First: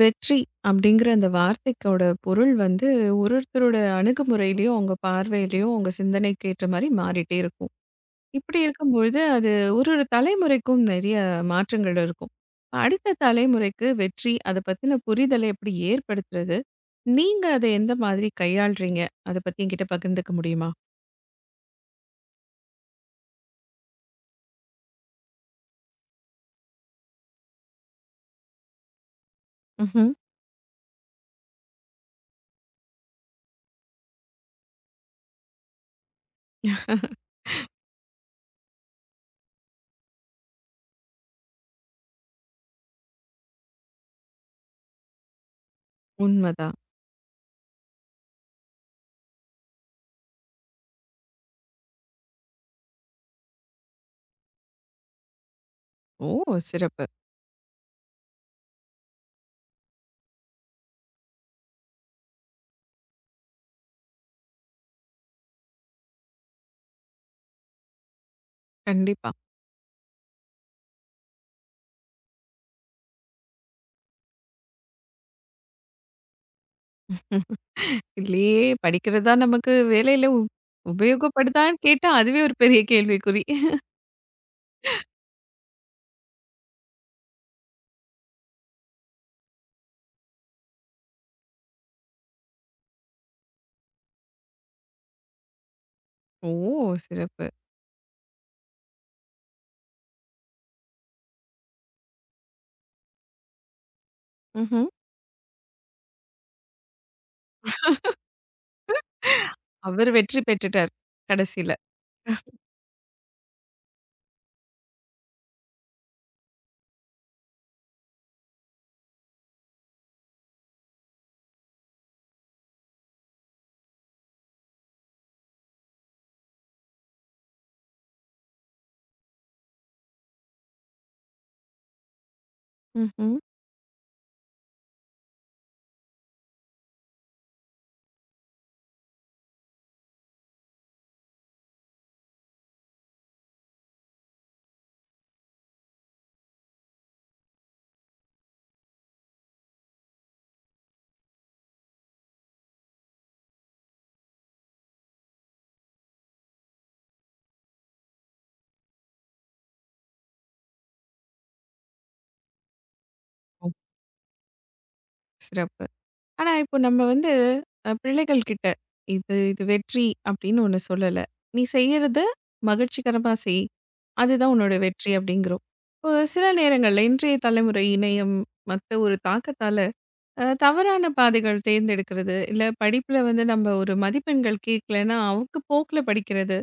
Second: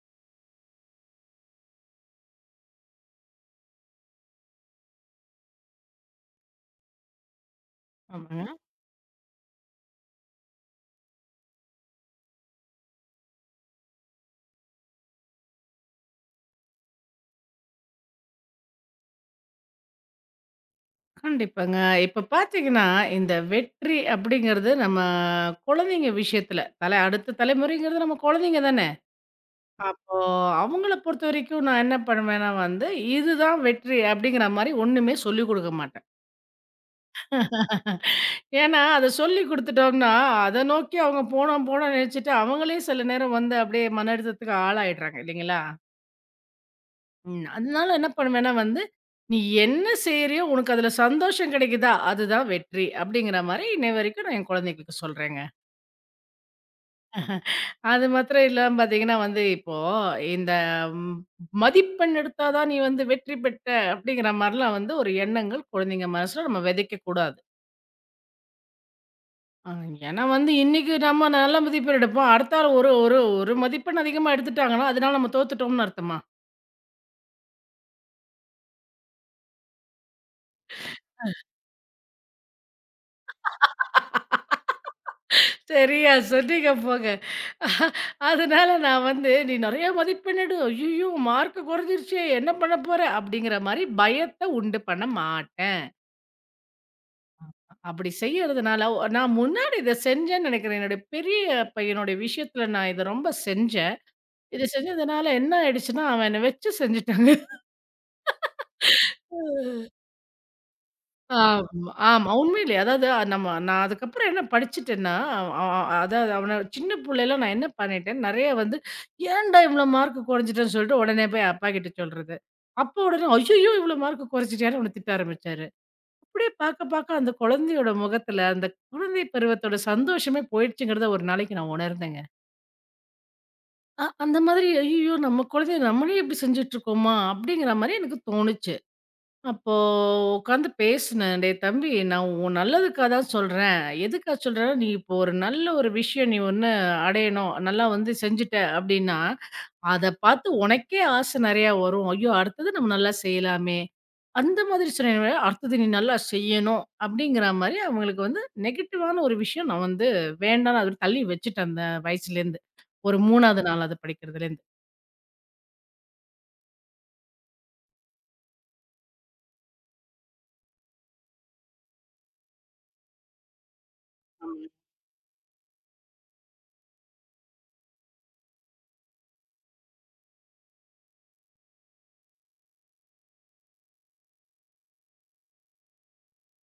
வெற்றி அப்படிங்கிற அந்த வார்த்தைக்கோட பொருள் வந்து ஒரு ஒருத்தரோட அணுகுமுறையிலயும், அவங்க பார்வையிலயும், அவங்க சிந்தனைக்கு ஏற்ற மாரி மாறிட்டே இருக்கும். ஆமாங்க. இப்படி இருக்கும்பொழுது அது ஒரு ஒரு தலைமுறைக்கும் நிறைய மாற்றங்கள் இருக்கும். அடுத்த தலைமுறைக்கு வெற்றி அத பத்தின புரிதலை எப்படி ஏற்படுத்துறது? நீங்க அத எந்த மாதிரி கையாள்றீங்க? அத பத்தி என்கிட்ட பகிர்ந்துக்க முடியுமா? கண்டிப்பாங்க. இப்ப பார்த்தீங்கன்னா, இந்த வெற்றி அப்படிங்கிறது நம்ம குழந்தைங்க விஷயத்துல, அடுத்த தலைமுறைங்கிறது நம்ம குழந்தைங்க தானே! ம்ஹ்ம். அப்போ அவங்கள பொறுத்தவரைக்கும் நான் என்ன பண்ணுவேன்னா வந்து, இதுதான் வெற்றி அப்படிங்கிற மாரி ஒண்ணுமே சொல்லிக் குடுக்க மாட்டேன். ஏன்னா, அத சொல்லிக் குடுத்துட்டோம்னா, அத நோக்கி அவங்க போணும் போணும்ன்னு நெனச்சுட்டு, அவங்களே சில நேரம் வந்து அப்படியே மன அழுத்தத்துக்கு ஆளாயிடுறாங்க இல்லைங்களா? உண்மதான். ம். அதனால என்ன பண்ணுவேன்னா வந்து, "நீ என்ன செய்றியோ, உனக்கு அதுல சந்தோஷம் கிடைக்குதா? அதுதான் வெற்றி." அப்படிங்கிற மாரி இன்னை வரைக்கும் நான் என் குழந்தைகளுக்கு சொல்றேங்க. ஓ, சிறப்பு. அது மாத்திரம் இல்லாம பார்த்தீங்கன்னா வந்து, இப்போ இந்த ம் மதிப்பெண் எடுத்தா தான் நீ வந்து வெற்றி பெற்ற அப்படிங்கிற மாரிலாம் வந்து ஒரு எண்ணங்கள் குழந்தைங்க மனசுல நம்ம விதைக்கக்கூடாது. கண்டிப்பா. அ ஏன்னா வந்து இன்னைக்கு நம்ம நல்ல மதிப்பெண் எடுப்போம். அடுத்த ஆள் ஒரு ஒரு ஒரு மதிப்பெண் அதிகமா எடுத்துட்டாங்கன்னா, அதனால நம்ம தோத்துட்டோம்னு அர்த்தமா? இதுலயே படிக்கிறது தான் நமக்கு வேலையில உபயோகப்படுதான்னு கேட்டா, அதுவே ஒரு பெரிய கேள்விக்குறி. சரியா சொன்னீங்க போங்க. அதனால நான் வந்து, "நீ நெறைய மதிப்பெண் எடு. ஐய்யய்யோ! மார்க் குறைஞ்சிருச்சே! என்ன பண்ண போற?" அப்படிங்கிற மாரி பயத்த உண்டு பண்ண மாட்டேன். ஓ, சிறப்பு. அப்படி செய்யறதுனால நான் முன்னாடி இத செஞ்சேன்னு நெனைக்கிறேன். என்னுடைய பெரிய பையனுடைய விஷயத்துல நான் இத ரொம்ப செஞ்சேன். இத ம்ஹ்ம். செஞ்சதுனால என்ன ஆயிடுச்சுன்னா, அவன் என்ன வச்சு செஞ்சுட்டாங்க. அவரு வெற்றி பெற்றுட்டார் கடைசில. ஆமா, ஆமா. உண்மையிலேயே. அதாவது நான் அதுக்கப்புறம் என்ன படிச்சுட்டேன்னா, அ அ- அதாவது அவன சின்ன புள்ளையில நான் என்ன பண்ணிட்டேன், நெறைய வந்து ஏன்டா இவ்ளோ மார்க் குறைஞ்சுட்டேன்னு சொல்லிட்டு உடனே போய் அப்பா கிட்ட சொல்றது. அப்பா உடனே "ஐய்யய்யோ! இவ்ளோ மார்க் குறைச்சிட்டியான்னு" அவன திட்ட ஆரம்பிச்சாரு. அப்படியே பார்க்க பார்க்க அந்த குழந்தையோட முகத்துல, அந்த குழந்தை பருவத்தோட சந்தோஷமே போயிடுச்சுங்கிறத ஒரு நாளைக்கு நான் உணர்ந்தேங்க. ம்ஹ்ம். அந்த மாதிரி "ஐய்யய்யோ! நம்ம குழந்தைய நம்மளே இப்படி செஞ்சுட்டு இருக்கோமா?" அப்படிங்கிற மாரி எனக்கு தோணுச்சு. அப்போ உட்காந்து பேசினேன். "டேய் தம்பி, நான் உன் நல்லதுக்கா தான் சொல்றேன். எதுக்கா சொல்றேன்னா, நீ இப்போ ஒரு நல்ல ஒரு விஷயம் நீ ஒண்ணு அடையணும். நல்லா வந்து செஞ்சுட்ட அப்படின்னா, அத பார்த்து உனக்கே ஆசை நிறையா வரும். ஐயோ! அடுத்தது நம்ம நல்லா செய்யலாமே." அந்த மாதிரி சொன்னேன். அடுத்தது நீ நல்லா செய்யணும் அப்படிங்கிற மாரி அவங்களுக்கு வந்து நெகட்டிவான ஒரு விஷயம் நான் வந்து வேண்டான்னு அது தள்ளி வச்சுட்டேன் அந்த வயசுலேருந்து. ஒரு 3வது ஓ, 4வது படிக்கிறதுலேருந்து. சிறப்பு. ஆனா, இப்போ நம்ம வந்து பிள்ளைகள் கிட்ட இது இது வெற்றி அப்படின்னு ஒண்ணு சொல்லல. நீ செய்யறத மகிழ்ச்சிகரமா செய். அதுதான் உன்னோட வெற்றி அப்படிங்கிறோம். இப்போ சில நேரங்கள்ல இன்றைய தலைமுறை இணையம் மத்த ஒரு தாக்கத்தால தவறான பாதைகள் தேர்ந்தெடுக்கிறது, இல்ல படிப்புல வந்து நம்ம ஒரு மதிப்பெண்கள் கேட்கலன்னா அவங்க போக்குல படிக்கிறது.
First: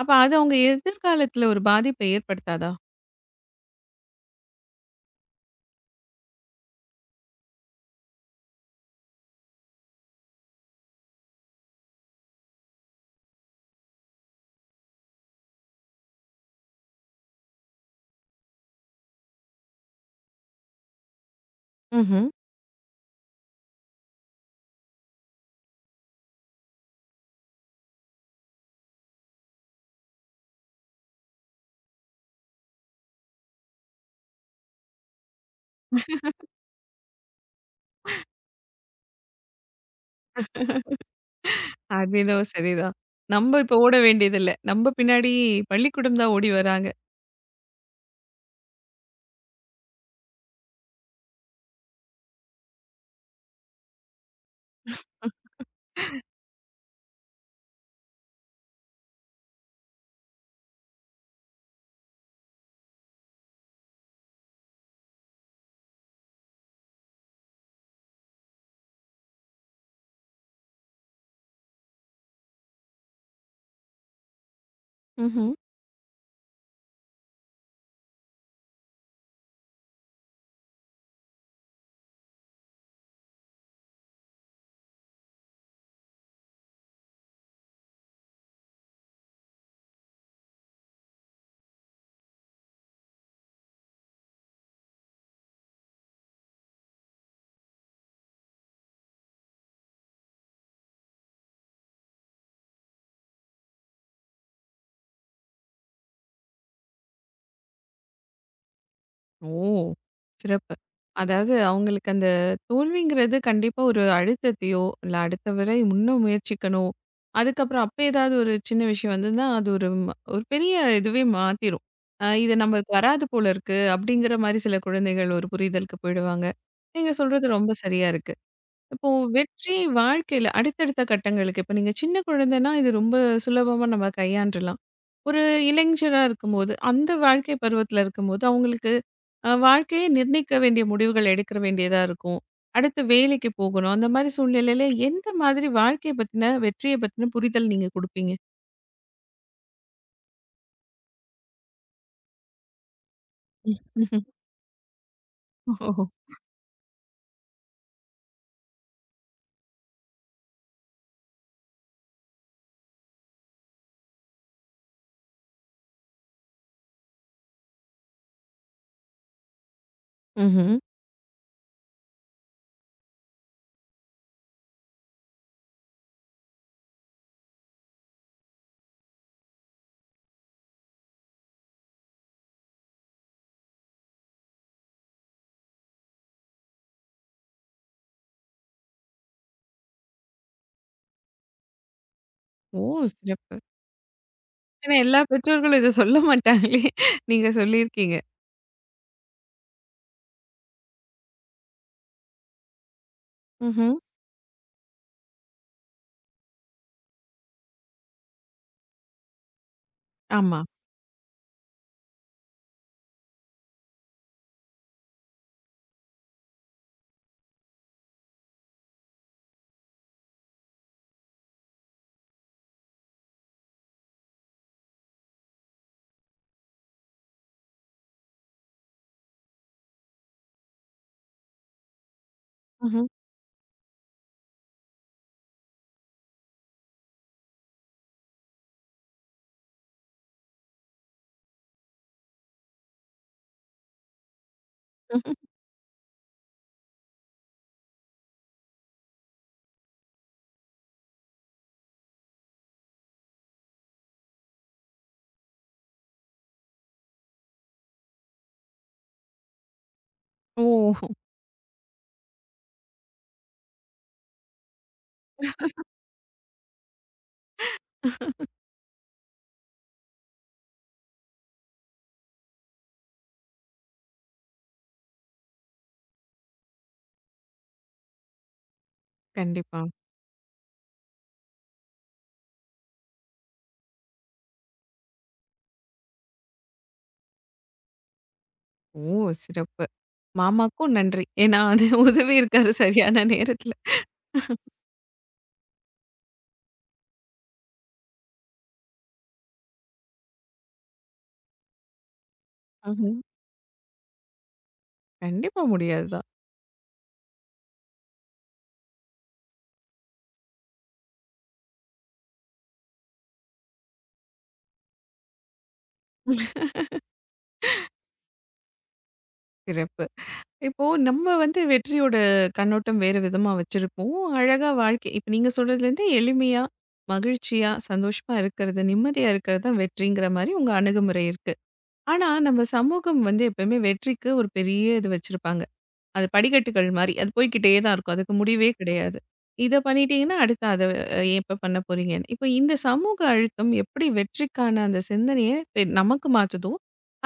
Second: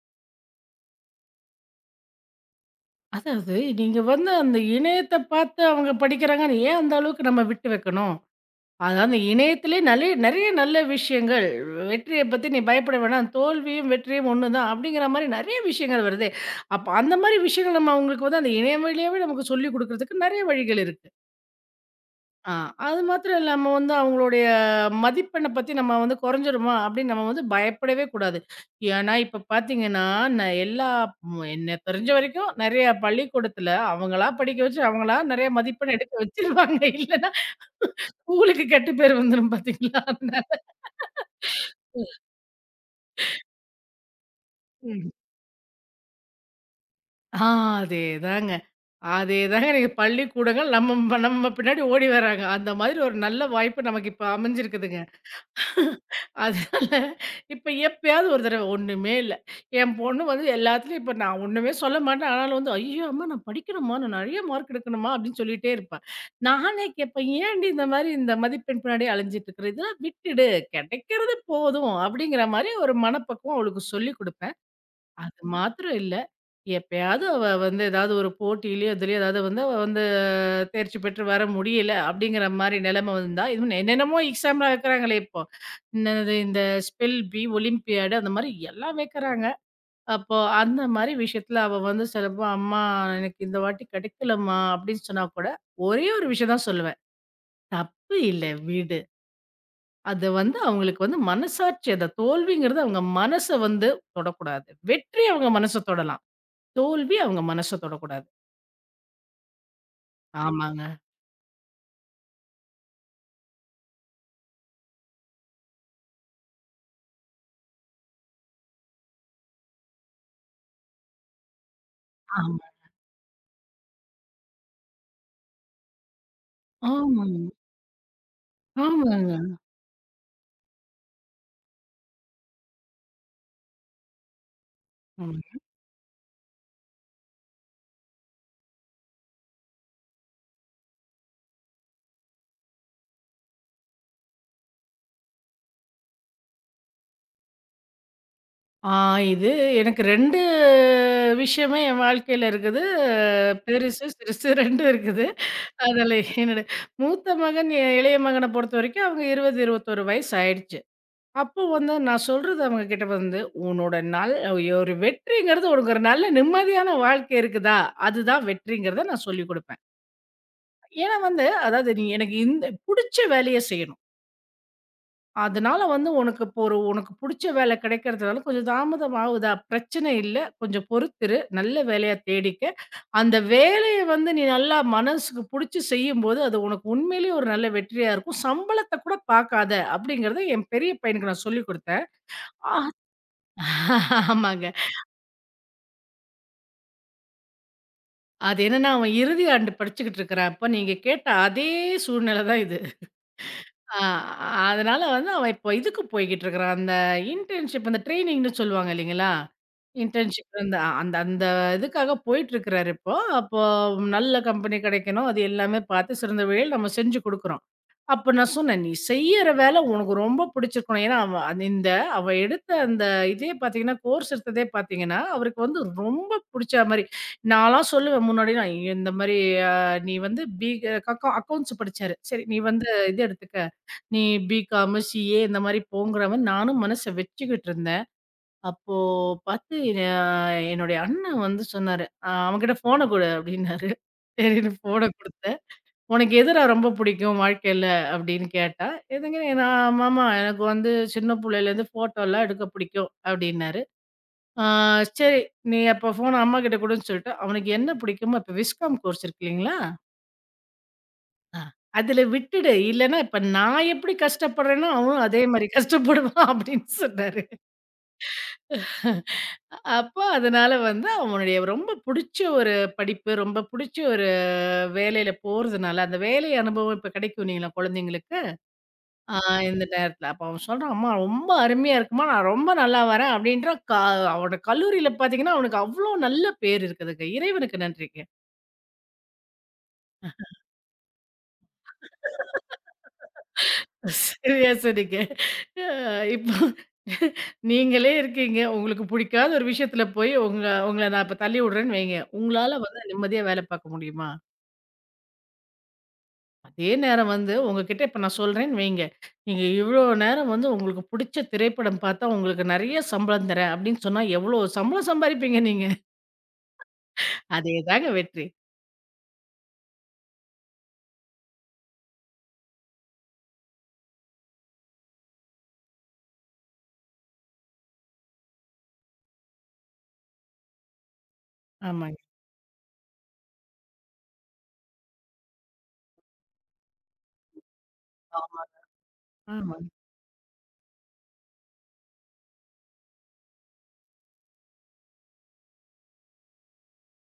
அப்ப அது அவங்க எதிர்காலத்துல ஒரு பாதிப்பை ஏற்படுத்தாதா? அதாவது, நீங்க வந்து அந்த இணையத்த பார்த்து அவங்க படிக்கிறாங்கன்னு ஏன் அந்த அளவுக்கு நம்ம விட்டு வைக்கணும்? அதாவது அந்த இணையத்திலேயே நெறைய நல்ல விஷயங்கள். வெற்றிய பத்தி நீ பயப்பட வேணாம். தோல்வியும் வெற்றியும் ஒண்ணுதான் அப்படிங்கிற மாரி நெறைய விஷயங்கள் வருதே. அப்ப அந்த மாரி விஷயங்கள் நம்ம அவங்களுக்கு வந்து அந்த இணையம் வழியாவே நமக்கு சொல்லிக் குடுக்கிறதுக்கு நெறைய வழிகள் இருக்கு. ம்ஹ்ம். ஆ. அது மாத்திரம் இல்லாம வந்து அவங்களுடைய மதிப்பெண்ண பத்தி நம்ம வந்து குறைஞ்சிருமா அப்படின்னு நம்ம வந்து பயப்படவே கூடாது. ஏன்னா, இப்ப பாத்தீங்கன்னா, நான் என்ன தெரிஞ்ச வரைக்கும் நெறைய பள்ளிக்கூடத்துல அவங்களா படிக்க வச்சு, அவங்களா நெறைய மதிப்பெண் எடுக்க வச்சுருவாங்க. இல்லன்னா ஸ்கூலுக்கு கெட்ட பேர் வந்துரும் பாத்தீங்களா? அதனால அது என்னவோ சரிதான். நம்ம இப்ப ஓட வேண்டியதில்ல. நம்ம ம். பின்னாடி பள்ளிக்கூடம் தான் ஓடி வராங்க. ஆ அதேதாங்க. அதேதாங்க இன்னைக்கு பள்ளிக்கூடங்கள் நம்ம நம்ம பின்னாடி ஓடி வராங்க. அந்த மாதிரி ஒரு நல்ல வாய்ப்பு நமக்கு இப்ப அமைஞ்சிருக்குதுங்க. அதனால இப்ப எப்பயாவது ஒரு தடவ ஒண்ணுமே இல்ல. என் பொண்ணு வந்து எல்லாத்துலயும் இப்ப நான் ஒண்ணுமே சொல்ல மாட்டேன். ஆனாலும் வந்து, "ஐயோ! அம்மா நான் படிக்கணும்மா. நான் நெறைய மார்க் எடுக்கணும்மா" அப்படின்னு சொல்லிட்டே இருப்பா. நானே கேட்பேன், "ஏன்டி இந்த மாரி இந்த மதிப்பெண் பின்னாடியே அலைஞ்சுட்டு இருக்கிற? இதெல்லாம் விட்டுடு. கிடைக்கிறது போதும்." அப்படிங்கிற மாரி ஒரு மனப்பக்குவம் அவளுக்கு சொல்லிக் குடுப்பேன். அது ம்ஹ்ம். மாத்திரம் இல்ல. எப்பயாவது அவ வந்து ஏதாவது ஒரு போட்டியிலயோ, இதுலயோ ஏதாவது வந்து அவ வந்து தேர்ச்சி பெற்று வர முடியல அப்படிங்கிற மாரி நிலைமை வந்தா, இன்னும் என்னென்னமோ எக்ஸாம்லாம் வைக்கிறாங்களே இப்போ. என்னது இந்த ஸ்பெல் பி, ஒலிம்பியாடு அந்த மாரி எல்லாம் வைக்கிறாங்க. அப்போ அந்த மாரி விஷயத்துல அவ வந்து சிலப்போ, "அம்மா எனக்கு இந்த வாட்டி கிடைக்கலம்மா" அப்படின்னு சொன்னா கூட, ஒரே ஒரு விஷயம் தான் சொல்லுவேன். "தப்பு இல்ல விடு." அது வந்து அவங்களுக்கு வந்து மனசாட்சி அந்த தோல்விங்கிறது அவங்க மனச வந்து தொடக்கூடாது. வெற்றி அவங்க மனச தொடலாம். தோல்வி அவங்க மனச தொடக்கூடாது. ஓ, சிறப்பு. ஆமாங்க. அதாவது அவங்களுக்கு அந்த தோல்விங்கிறது கண்டிப்பா ஒரு அழுத்தத்தையோ, இல்ல அடுத்த முறை இன்னும் முயற்சிக்கணும். அதுக்கப்புறம் அப்ப ஏதாவது ஒரு சின்ன விஷயம் வந்ததுன்னா, அது ஒரு பெரிய இதுவே மாத்திரும். இது ஆமா. நம்மளுக்கு வராது போல இருக்கு. அப்படிங்கிற மாரி சில குழந்தைகள் ஒரு புரிதலுக்கு போயிடுவாங்க. நீங்க ஆமாங்க. சொல்றது ரொம்ப சரியா இருக்கு. இப்போ ஆமாங்க. வெற்றி வாழ்க்கையில அடுத்தடுத்த கட்டங்களுக்கு இப்ப நீங்க சின்ன குழந்தைன்னா இது ரொம்ப சுலபமா நம்ம கையாண்டுலாம். ஆமா. ஒரு இளைஞரா இருக்கும்போது, அந்த வாழ்க்கை பருவத்துல இருக்கும்போது அவங்களுக்கு வாழ்க்கையை நிர்ணயிக்க வேண்டிய முடிவுகள் எடுக்க வேண்டியதா இருக்கும். அடுத்து வேலைக்கு போகணும். அந்த மாரி சூழ்நிலையில எந்த மாதிரி வாழ்க்கைய பத்தின, வெற்றிய பத்தின புரிதல் நீங்க குடுப்பீங்க? ஆ இது எனக்கு 2 விஷயமே என் வாழ்க்கையில இருக்குது. பெருசு, சிறுசு 2 இருக்குது. ஓஹோ! அதுல என்னோட மூத்த மகன், இளைய மகன பொறுத்தவரைக்கும் அவங்க 20, 21 வயசு ஆயிடுச்சு. அப்போ வந்து நான் சொல்றது அவங்க கிட்ட வந்து, "உன்னோட நல் ஒரு வெற்றிங்கிறது உனக்கு ஒரு நல்ல நிம்மதியான வாழ்க்கை இருக்குதா? அதுதான் வெற்றிங்கிறத" நான் சொல்லிக் குடுப்பேன். ம்ஹ்ம். ஏன்னா வந்து அதாவது நீ எனக்கு இந்த புடிச்ச வேலைய செய்யணும். அதனால வந்து உனக்கு இப்போ ஒரு உனக்கு புடிச்ச வேலை கிடைக்கிறதுனால கொஞ்சம் தாமதம் ஆகுதா? பிரச்சனை இல்ல. கொஞ்சம் பொறுத்திரு. நல்ல வேலையா தேடிக்க. அந்த வேலைய வந்து நீ நல்லா மனசுக்கு புடிச்சு செய்யும்போது, அது உனக்கு உண்மையிலேயே ஒரு நல்ல வெற்றியா இருக்கும். சம்பளத்த கூட பாக்காத." அப்படிங்கிறத என் பெரிய பையனுக்கு நான் சொல்லிக் குடுத்தேன். ஆ ஓ, சிறப்பு. ஆமாங்க. ஏன்னா எல்லா பெற்றோர்களும் இத சொல்ல மாட்டாங்களே! நீங்க சொல்லியிருக்கீங்க. அது என்னன்னா அவன் இறுதி ஆண்டு படிச்சுக்கிட்டு இருக்கிறான். அப்ப நீங்க கேட்ட அதே சூழ்நிலை தான் இது. ம்ஹ்ம். ஆ அதனால வந்து அவன் இப்போ இதுக்கு போய்க்கிட்டு இருக்கிறான். அந்த இன்டர்ன்ஷிப் அந்த ட்ரெய்னிங்ன்னு சொல்லுவாங்க இல்லைங்களா? இன்டர்ன்ஷிப் ஆமா. அந்த அந்த அந்த இதுக்காக போயிட்டுருக்கிறாரு இப்போ. அப்போ நல்ல கம்பெனி கிடைக்கணும். அது எல்லாமே பார்த்து சிறந்த வழியில் நம்ம செஞ்சு குடுக்குறோம். அப்ப நான் சொன்னேன், "நீ செய்யற வேலை உனக்கு ரொம்ப பிடிச்சிருக்கணும்." ஏன்னா அவன் எடுத்த அந்த இதே பார்த்தீங்கன்னா, கோர்ஸ் எடுத்ததே பார்த்தீங்கன்னா, அவருக்கு வந்து ரொம்ப பிடிச்ச மாரி நான்லாம் சொல்லுவேன் முன்னாடிலாம், இந்த மாரி அ நீ வந்து பி அ அக்கௌ அக்கவுண்ட்ஸ் படிச்சாரு. சரி, "நீ வந்து ம்ஹ்ம். இது எடுத்துக்க." நீ பிகாம், சிஏ இந்த மாரி போங்கிற மாரி நானும் மனச வச்சுக்கிட்டு இருந்தேன். அப்போ பார்த்து அ என்னுடைய அண்ணன் வந்து சொன்னாரு, அவன்கிட்ட ஃபோன குடு" அப்டின்னாரு. சரின்னு ஃபோன குடுத்தேன். "உனக்கு எதுடா ரொம்ப பிடிக்கும் வாழ்க்கையில?" அப்படின்னு கேட்டா, "எதுங்க நான் மாமா எனக்கு வந்து சின்ன புள்ளையிலேருந்து ஃபோட்டோலாம் எடுக்க பிடிக்கும்" அப்படின்னாரு. "ஆ சரி, நீ அப்போ ஃபோன அம்மாகிட்ட குடுன்னு" சொல்லிட்டு, அவனுக்கு என்ன பிடிக்குமோ இப்போ விஸ்காம் கோர்ஸ் இருக்கு இல்லைங்களா? ஓ! ஆ. அதுல விட்டுடு. இல்லன்னா, இப்ப நான் எப்படி கஷ்டப்படுறேனோ, அவனும் அதே மாரி கஷ்டப்படுவான் அப்படின்னு சொன்னாரு. அப்போ அதனால வந்து அவனுடைய ரொம்ப புடிச்ச ஒரு படிப்பு, ரொம்ப புடிச்ச ஒரு வேலையில போறதுனால, அந்த வேலை அனுபவம் இப்ப கிடைக்கும் இல்லைங்களா குழந்தைங்களுக்கு, ஆ கண்டிப்பா. இந்த நேரத்துல. அப்ப அவன் சொல்றான், "அம்மா ரொம்ப அருமையா இருக்கும்மா. நான் ரொம்ப நல்லா வரேன்" அப்படின்றான். அவனோட கல்லூரியில பார்த்தீங்கன்னா, அவனுக்கு அவ்ளோ நல்ல பேர் இருக்குதுங்க. இறைவனுக்கு நன்றிங்க. ஓ, சிறப்பு. மாமாக்கும் நன்றி. ஏன்னா அது உதவி இருக்காரு சரியான நேரத்துல. சரியா சொன்னீங்க. அ இப்போ நீங்களே இருக்கீங்க. உங்களுக்கு பிடிக்காத ஒரு விஷயத்துல போய் உங்கள நான் இப்ப தள்ளி விடுறேன்னு வைங்க. உங்களால வந்து ம்ஹ்ம். நிம்மதியா வேலை பார்க்க முடியுமா? கண்டிப்பா முடியாதுதான். அதே நேரம் வந்து உங்ககிட்ட இப்ப நான் சொல்றேன்னு வைங்க. நீங்க இவ்ளோ நேரம் வந்து உங்களுக்கு பிடிச்ச திரைப்படம் பார்த்தா, உங்களுக்கு நெறைய சம்பளம் தரேன் அப்படின்னு சொன்னா, எவ்வளோ சம்பளம் சம்பாரிப்பீங்க நீங்க? அதேதாங்க வெற்றி. சிறப்பு. இப்போ நம்ம வந்து வெற்றியோட கண்ணோட்டம் வேறு விதமா வச்சிருப்போம். அழகா வாழ்க்கை இப்ப நீங்க சொல்றதுலேருந்து எளிமையா, மகிழ்ச்சியா, சந்தோஷமா இருக்கிறது, நிம்மதியா இருக்கிறது தான் வெற்றிங்கிற மாரி உங்க அணுகுமுறை இருக்கு. ஆமாங்க. ஆனா நம்ம சமூகம் வந்து எப்பயுமே வெற்றிக்கு ஒரு பெரிய இது வச்சிருப்பாங்க. அது படிக்கட்டுகள் மாரி. அது போய்க்கிட்டே தான் இருக்கும். அதுக்கு ஆமா. முடிவே கிடையாது. இத ஆமா. பண்ணிட்டீங்கன்னா, அடுத்து அத அ எப்ப பண்ண போறீங்கன்னு. இப்ப இந்த சமூக அழுத்தம் எப்படி வெற்றிக்கான அந்த சிந்தனைய நமக்கு மாத்துதோ,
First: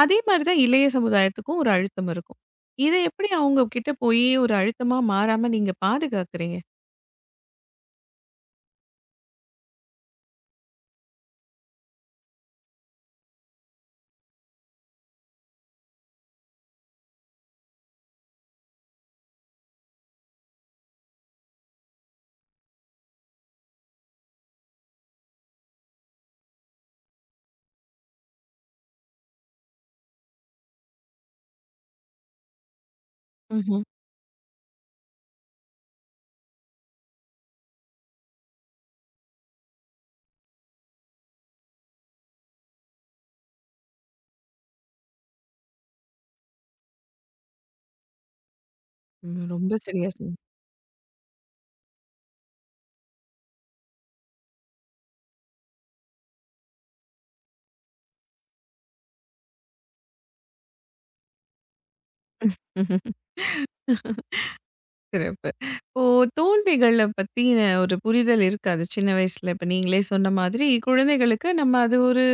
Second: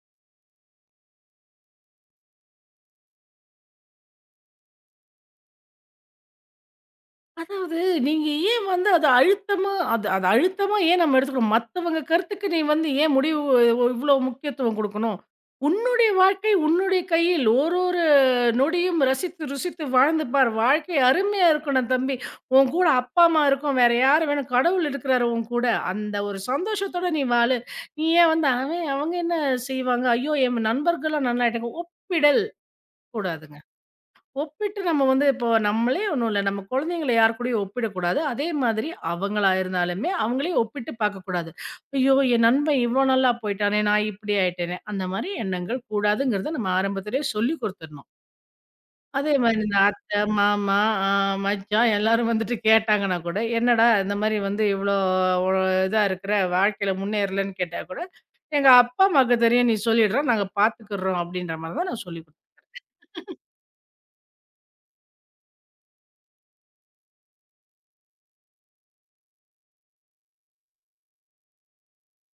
அதே மாரி தான் இளைய சமுதாயத்துக்கும் ஒரு அழுத்தம் இருக்கும். இத எப்படி அவங்க கிட்ட போயி ஒரு அழுத்தமா மாறாம நீங்க பாதுகாக்கிறீங்க? அதாவது நீங்க ஏன் வந்து அத அழுத்தமா அது அது அழுத்தமா ஏன் நம்ம எடுத்துக்கணும்? மத்தவங்க கருத்துக்கு நீ வந்து ஏன் இவ்ளோ முக்கியத்துவம் குடுக்கணும்? உன்னுடைய வாழ்க்கை உன்னுடைய கையில். ஒரு ஒரு நொடியும் ரசித்து, ருசித்து வாழ்ந்து பார். வாழ்க்கை அருமையா இருக்கணும் தம்பி. உன் கூட அப்பா, அம்மா இருக்கும். வேற யாரு வேணும்? கடவுள் இருக்கிறாரு உன் கூட. அந்த ஒரு சந்தோஷத்தோட நீ வாழு. நீ ஏன் வந்து அவங்க என்ன செய்வாங்க? ஐயோ! என் நண்பர்கள்லாம் நல்லாயிட்டாங்க. ஒப்பிடல் கூடாதுங்க. ம்ஹ்ம். ஒப்பிட்டு நம்ம வந்து இப்போ நம்மளே ஒண்ணும் இல்ல. நம்ம குழந்தைங்கள யார் கூடயும் ஒப்பிடக்கூடாது. அதே மாதிரி அவங்களா இருந்தாலுமே, அவங்களையும் ஒப்பிட்டு பார்க்கக்கூடாது. "ஐயோ! என் நண்பன் இவ்வளோ நல்லா போயிட்டானே! நான் இப்படி ஆயிட்டேனே!" அந்த மாரி எண்ணங்கள் கூடாதுங்கிறத நம்ம ஆரம்பத்திலேயே சொல்லிக் குடுத்துடணும். அதே ம், மாரி இந்த ரொம்ப சரியா அத்தை, மாமா, அ மச்சான் எல்லாரும் வந்துட்டு கேட்டாங்கன்னா கூட, "என்னடா இந்த மாரி வந்து இவ்வளோ ஒரு இதா இருக்கிற, வாழ்க்கையில முன்னேறலன்னு" கேட்டா கூட, "எங்க அப்பா, அம்மாவுக்கு தெரியும். நீ சொல்லிடுற. நாங்க பார்த்துக்கிறோம்." அப்படின்ற மாரி தான் நான் சொல்லிக் குடுப்பேன். சொன்னீங்க. சிறப்பு. இப்போ தோல்விகள பத்தின ஒரு புரிதல் இருக்காது சின்ன வயசுல. இப்ப நீங்களே சொன்ன மாதிரி, குழந்தைகளுக்கு நம்ம அது ஒரு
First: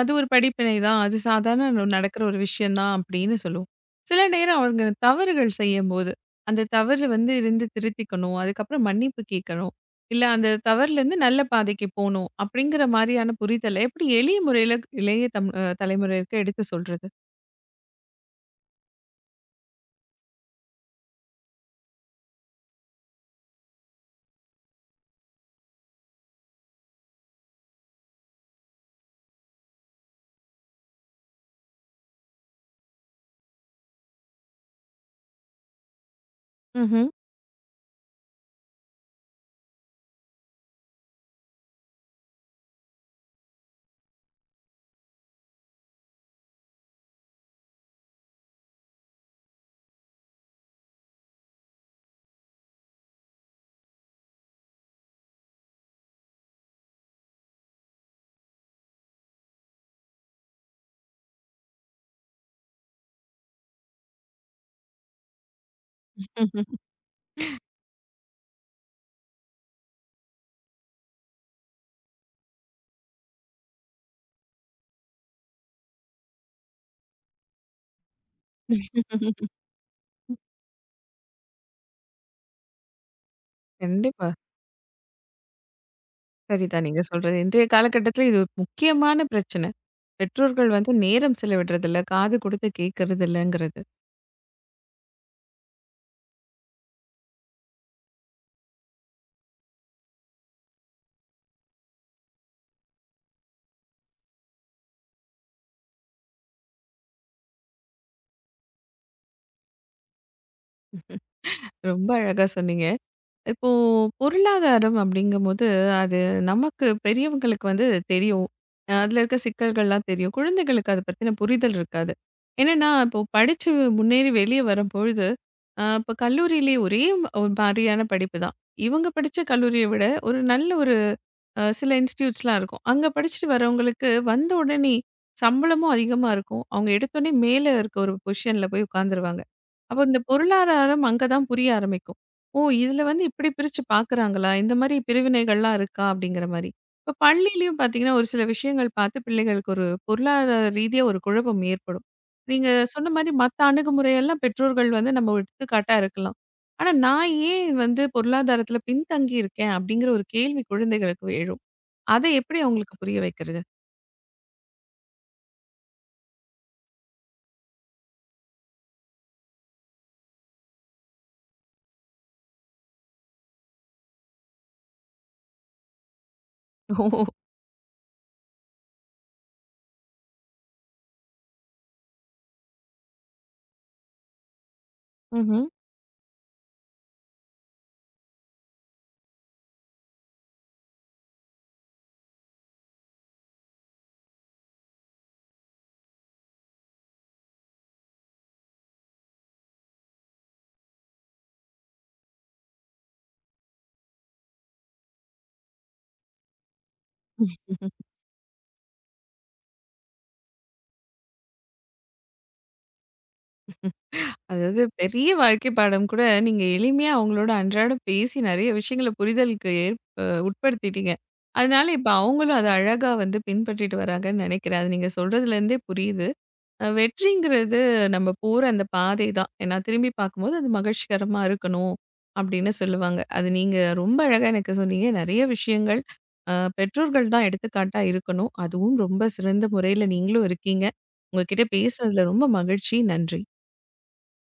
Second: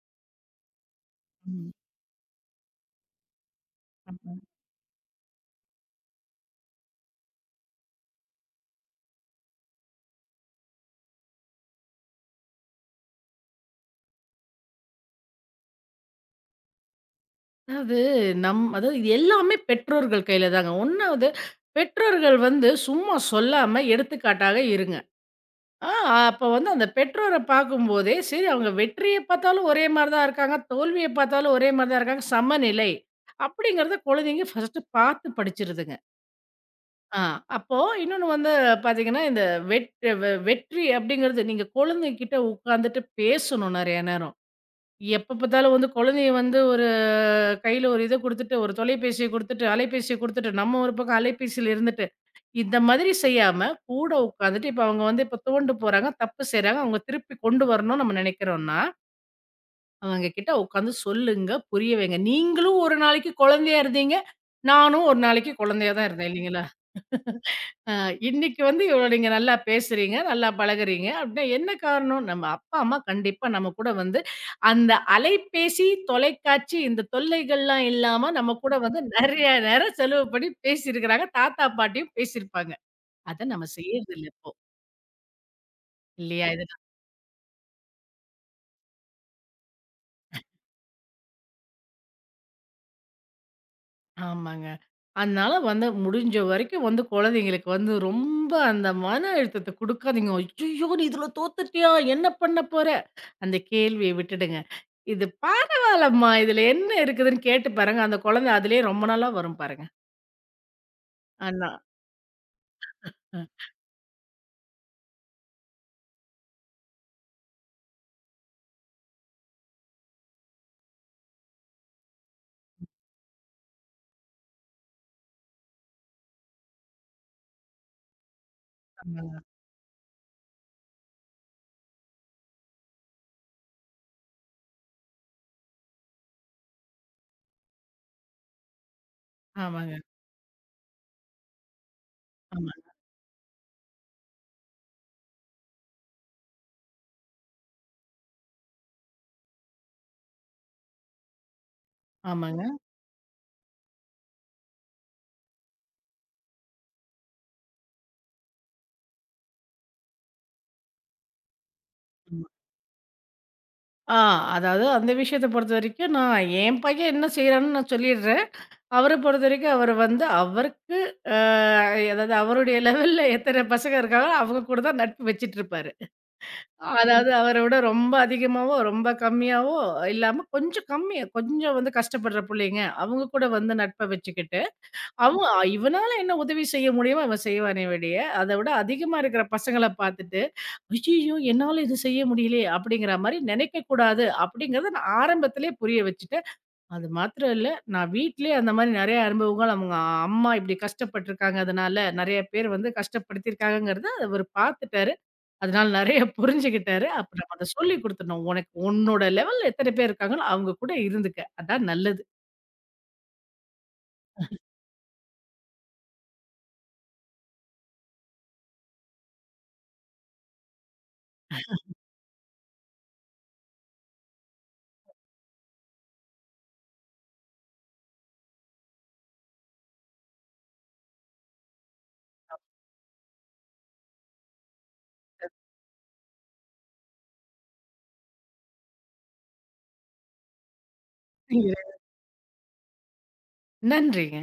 அது ஒரு படிப்பினை தான். அது சாதாரண நடக்கிற ஒரு விஷயம் தான் அப்படின்னு சொல்லுவோம். சில ம். நேரம் அவங்க தவறுகள் செய்யும்போது, அந்த தவறு வந்து இருந்து திருத்திக்கணும். அதுக்கப்புறம் மன்னிப்பு கேட்கணும். இல்ல அந்த தவறுலேருந்து நல்ல பாதைக்கு போணும். அப்படிங்கிற மாரியான புரிதல எப்படி எளிய முறையில இளைய தம் அ தலைமுறையினருக்கு எடுத்து சொல்றது? அதாவது அதாவது இது எல்லாமே பெற்றோர்கள் கையில தாங்க. ஒண்ணாவது பெற்றோர்கள் வந்து சும்மா சொல்லாம எடுத்துக்காட்டாக இருங்க. ஆ அப்ப வந்து அந்த பெற்றோர பார்க்கும்போதே, சரி அவங்க வெற்றிய பார்த்தாலும் ஒரே மாரி தான் இருக்காங்க, தோல்விய பார்த்தாலும் ஒரே மாரி தான் இருக்காங்க, சமநிலை அப்படிங்கிறத குழந்தைங்க ஃபர்ஸ்ட்டு பார்த்து படிச்சிருதுங்க. ம்ஹ்ம். ஆ அப்போ இன்னொன்னு வந்து பார்த்தீங்கன்னா, இந்த வெட் வெ வெற்றி அப்படிங்கிறது நீங்க குழந்தைகிட்ட உட்காந்துட்டு பேசணும் நெறைய நேரம். எப்ப பார்த்தாலும் வந்து குழந்தைய வந்து ஒரு கையில ஒரு இத குடுத்துட்டு, ஒரு தொலைபேசிய குடுத்துட்டு, அலைபேசிய குடுத்துட்டு, நம்ம ஒரு பக்கம் அலைபேசியில இருந்துட்டு, இந்த மாதிரி செய்யாம, கூட உட்காந்துட்டு இப்ப அவங்க வந்து இப்ப துவண்டு போறாங்க, தப்பு செய்றாங்க. அவங்க திருப்பி கொண்டு வரணும்னு நம்ம நினைக்கிறோம்னா, அவங்க கிட்ட உட்காந்து சொல்லுங்க, புரிய வைங்க. நீங்களும் ஒரு நாளைக்கு குழந்தையா இருந்தீங்க. நானும் ஒரு நாளைக்கு குழந்தையா தான் இருந்தேன் இல்லைங்களா? அ இன்னைக்கு வந்து இவ்வளோ நீங்க நல்லா பேசுறீங்க, நல்லா பழகுறீங்க அப்படின்னா என்ன காரணம்? நம்ம அப்பா, அம்மா கண்டிப்பா நம்ம கூட வந்து அந்த அலைபேசி, தொலைக்காட்சி இந்த தொல்லைகள்லாம் இல்லாம நம்ம கூட வந்து நெறைய நேரம் செலவு பண்ணி பேசியிருக்கிறாங்க. தாத்தா, பாட்டியும் பேசியிருப்பாங்க. அத நம்ம கண்டிப்பா. செய்யறதில்ல இப்போ. இல்லையா? இதுதான். சரிதான் நீங்க சொல்றது. இன்றைய காலகட்டத்தில இது ஒரு முக்கியமான பிரச்சனை. பெற்றோர்கள் வந்து நேரம் செலவிடுறதில்ல, காது கொடுத்து கேட்கறது இல்லங்கிறது. ஆமாங்க. அதனால வந்து முடிஞ்ச வரைக்கும் வந்து குழந்தைங்களுக்கு வந்து ரொம்ப அந்த மன அழுத்தத்த குடுக்காதீங்க. "ஐயய்யோ! நீ இதுல தோத்துட்டியா? என்ன பண்ண போற?" அந்த கேள்விய விட்டுடுங்க. இது பரவால்லம்மா, இதுல என்ன இருக்குதுன்னு கேட்டு பாருங்க. அந்த குழந்தை அதிலேயே ரொம்ப நாளா வரும் பாருங்க. ஆனா ரொம்ப அழகா சொன்னீங்க. அ. இப்போ பொருளாதாரம் அப்படிங்கும்போது, அது நமக்கு பெரியவங்களுக்கு வந்து தெரியும். அதில இருக்க சிக்கல்கள்லாம் தெரியும். குழந்தைகளுக்கு அத பத்தின புரிதல் இருக்காது. என்னன்னா, இப்போ படிச்சு முன்னேறி வெளிய வரும்பொழுது, இப்ப கல்லூரியிலேயே ஒரே ம் ஒரு மாதிரியான படிப்பு தான். இவங்க ஆமாங்க. படிச்ச கல்லூரிய விட ஒரு நல்ல ஒரு அ சில இன்ஸ்டிடியூட்ஸ்லாம் இருக்கும். அங்க படிச்சுட்டு வரவங்களுக்கு வந்த உடனே சம்பளமும் அதிகமா இருக்கும். அவங்க எடுத்தோனே மேல இருக்க ஒரு பொசிஷன்ல போய் உட்காந்துருவாங்க. ஆமாங்க, அப்போ இந்த பொருளாதாரம் அங்க தான் புரிய ஆரம்பிக்கும். ஓ! ஆமா, இதுல வந்து இப்படி பிரிச்சு பார்க்குறாங்களா? இந்த மாரி பிரிவினைகள்லாம் இருக்கா? அப்படிங்கிற மாரி. இப்ப பள்ளியிலயும் பார்த்தீங்கன்னா, ஒரு சில விஷயங்கள் பார்த்து பிள்ளைகளுக்கு ஒரு பொருளாதார ரீதியா ஒரு குழப்பம் ஏற்படும். ஆமாங்க, நீங்க சொன்ன மாரி மத்த அணுகுமுறையெல்லாம் பெற்றோர்கள் வந்து நம்ம ஒரு எடுத்துக்காட்டா இருக்கலாம். ஆனா நான் ஏன் வந்து பொருளாதாரத்துல பின்தங்கி இருக்கேன்? அப்படிங்கிற ஒரு கேள்வி குழந்தைகளுக்கு எழும். அத ஆமா. எப்படி அவங்களுக்கு புரிய வைக்கிறது? ஆ அதாவது அந்த விஷயத்த பொறுத்தவரைக்கும் நான் என் பையன் என்ன செய்றான்னு நான் சொல்லிடுறேன். அவர பொறுத்தவரைக்கும் அவர் வந்து அவருக்கு அ அதாவது அவருடைய லெவல்ல எத்தன பசங்க இருக்காங்களோ, அவங்க கூட தான் நட்பு வச்சுட்டுருப்பாரு. ஓ! அதாவது அவர விட ரொம்ப அதிகமாவோ, ரொம்ப கம்மியாவோ இல்லாம கொஞ்சம் கம்மியா கொஞ்சம் வந்து கஷ்டப்படுற புள்ளைங்க, அவங்க கூட வந்து நட்ப வச்சுக்கிட்டு ம்ஹ்ம். இவனால என்ன உதவி செய்ய முடியுமோ அவன் செய்வானே வெளிய. அத விட அதிகமா இருக்கிற பசங்கள பார்த்துட்டு, "ஐய்யய்யோ! என்னால இது செய்ய முடியலயே!" அப்படிங்கிற மாரி நினைக்கக்கூடாது அப்படிங்கிறத நான் ஆரம்பத்திலேயே புரிய வச்சுட்டேன். அது மாத்திரம் இல்ல, நான் வீட்லயே அந்த மாரி நெறைய அனுபவங்கள் அவங்க அம்மா இப்படி கஷ்டப்பட்டுருக்காங்க அதனால, நெறைய பேர் வந்து கஷ்டப்படுத்தியிருக்காங்கங்கிறத அவரு பார்த்துட்டாரு. அதனால நெறைய புரிஞ்சுகிட்டாரு. அப்ப நம்ம அத ம்ஹ்ம். சொல்லிக் குடுத்துடணும். "உனக்கு உன்னோட லெவல்ல எத்தன பேர் இருக்காங்களோ அவங்க கூட இருந்துக்க. அதான் நல்லது." அதாவது பெரிய வாழ்க்கை பாடம் கூட நீங்க எளிமையா அவங்களோட அன்றாடம் பேசி நெறைய விஷயங்கள புரிதலுக்கு ஏற் அ உட்படுத்திட்டீங்க. அதனால இப்ப அவங்களும் அத அழகா வந்து பின்பற்றிட்டு வராங்கன்னு நெனைக்கிறேன். அது நீங்க சொல்றதுலேருந்தே புரியுது. வெற்றிங்கிறது நம்ம போற அந்த பாதை தான். ஏன்னா திரும்பி பார்க்கும்போது அது மகிழ்ச்சிகரமா இருக்கணும் அப்படின்னு சொல்லுவாங்க. அது நீங்க ரொம்ப அழகா எனக்கு சொன்னீங்க. நெறைய விஷயங்கள் அ பெற்றோர்கள் தான் எடுத்துக்காட்டா இருக்கணும். அதுவும் ரொம்ப சிறந்த முறையில நீங்களும் இருக்கீங்க. உங்க கிட்ட பேசுனதுல ரொம்ப மகிழ்ச்சி. நன்றி. நன்றிங்க.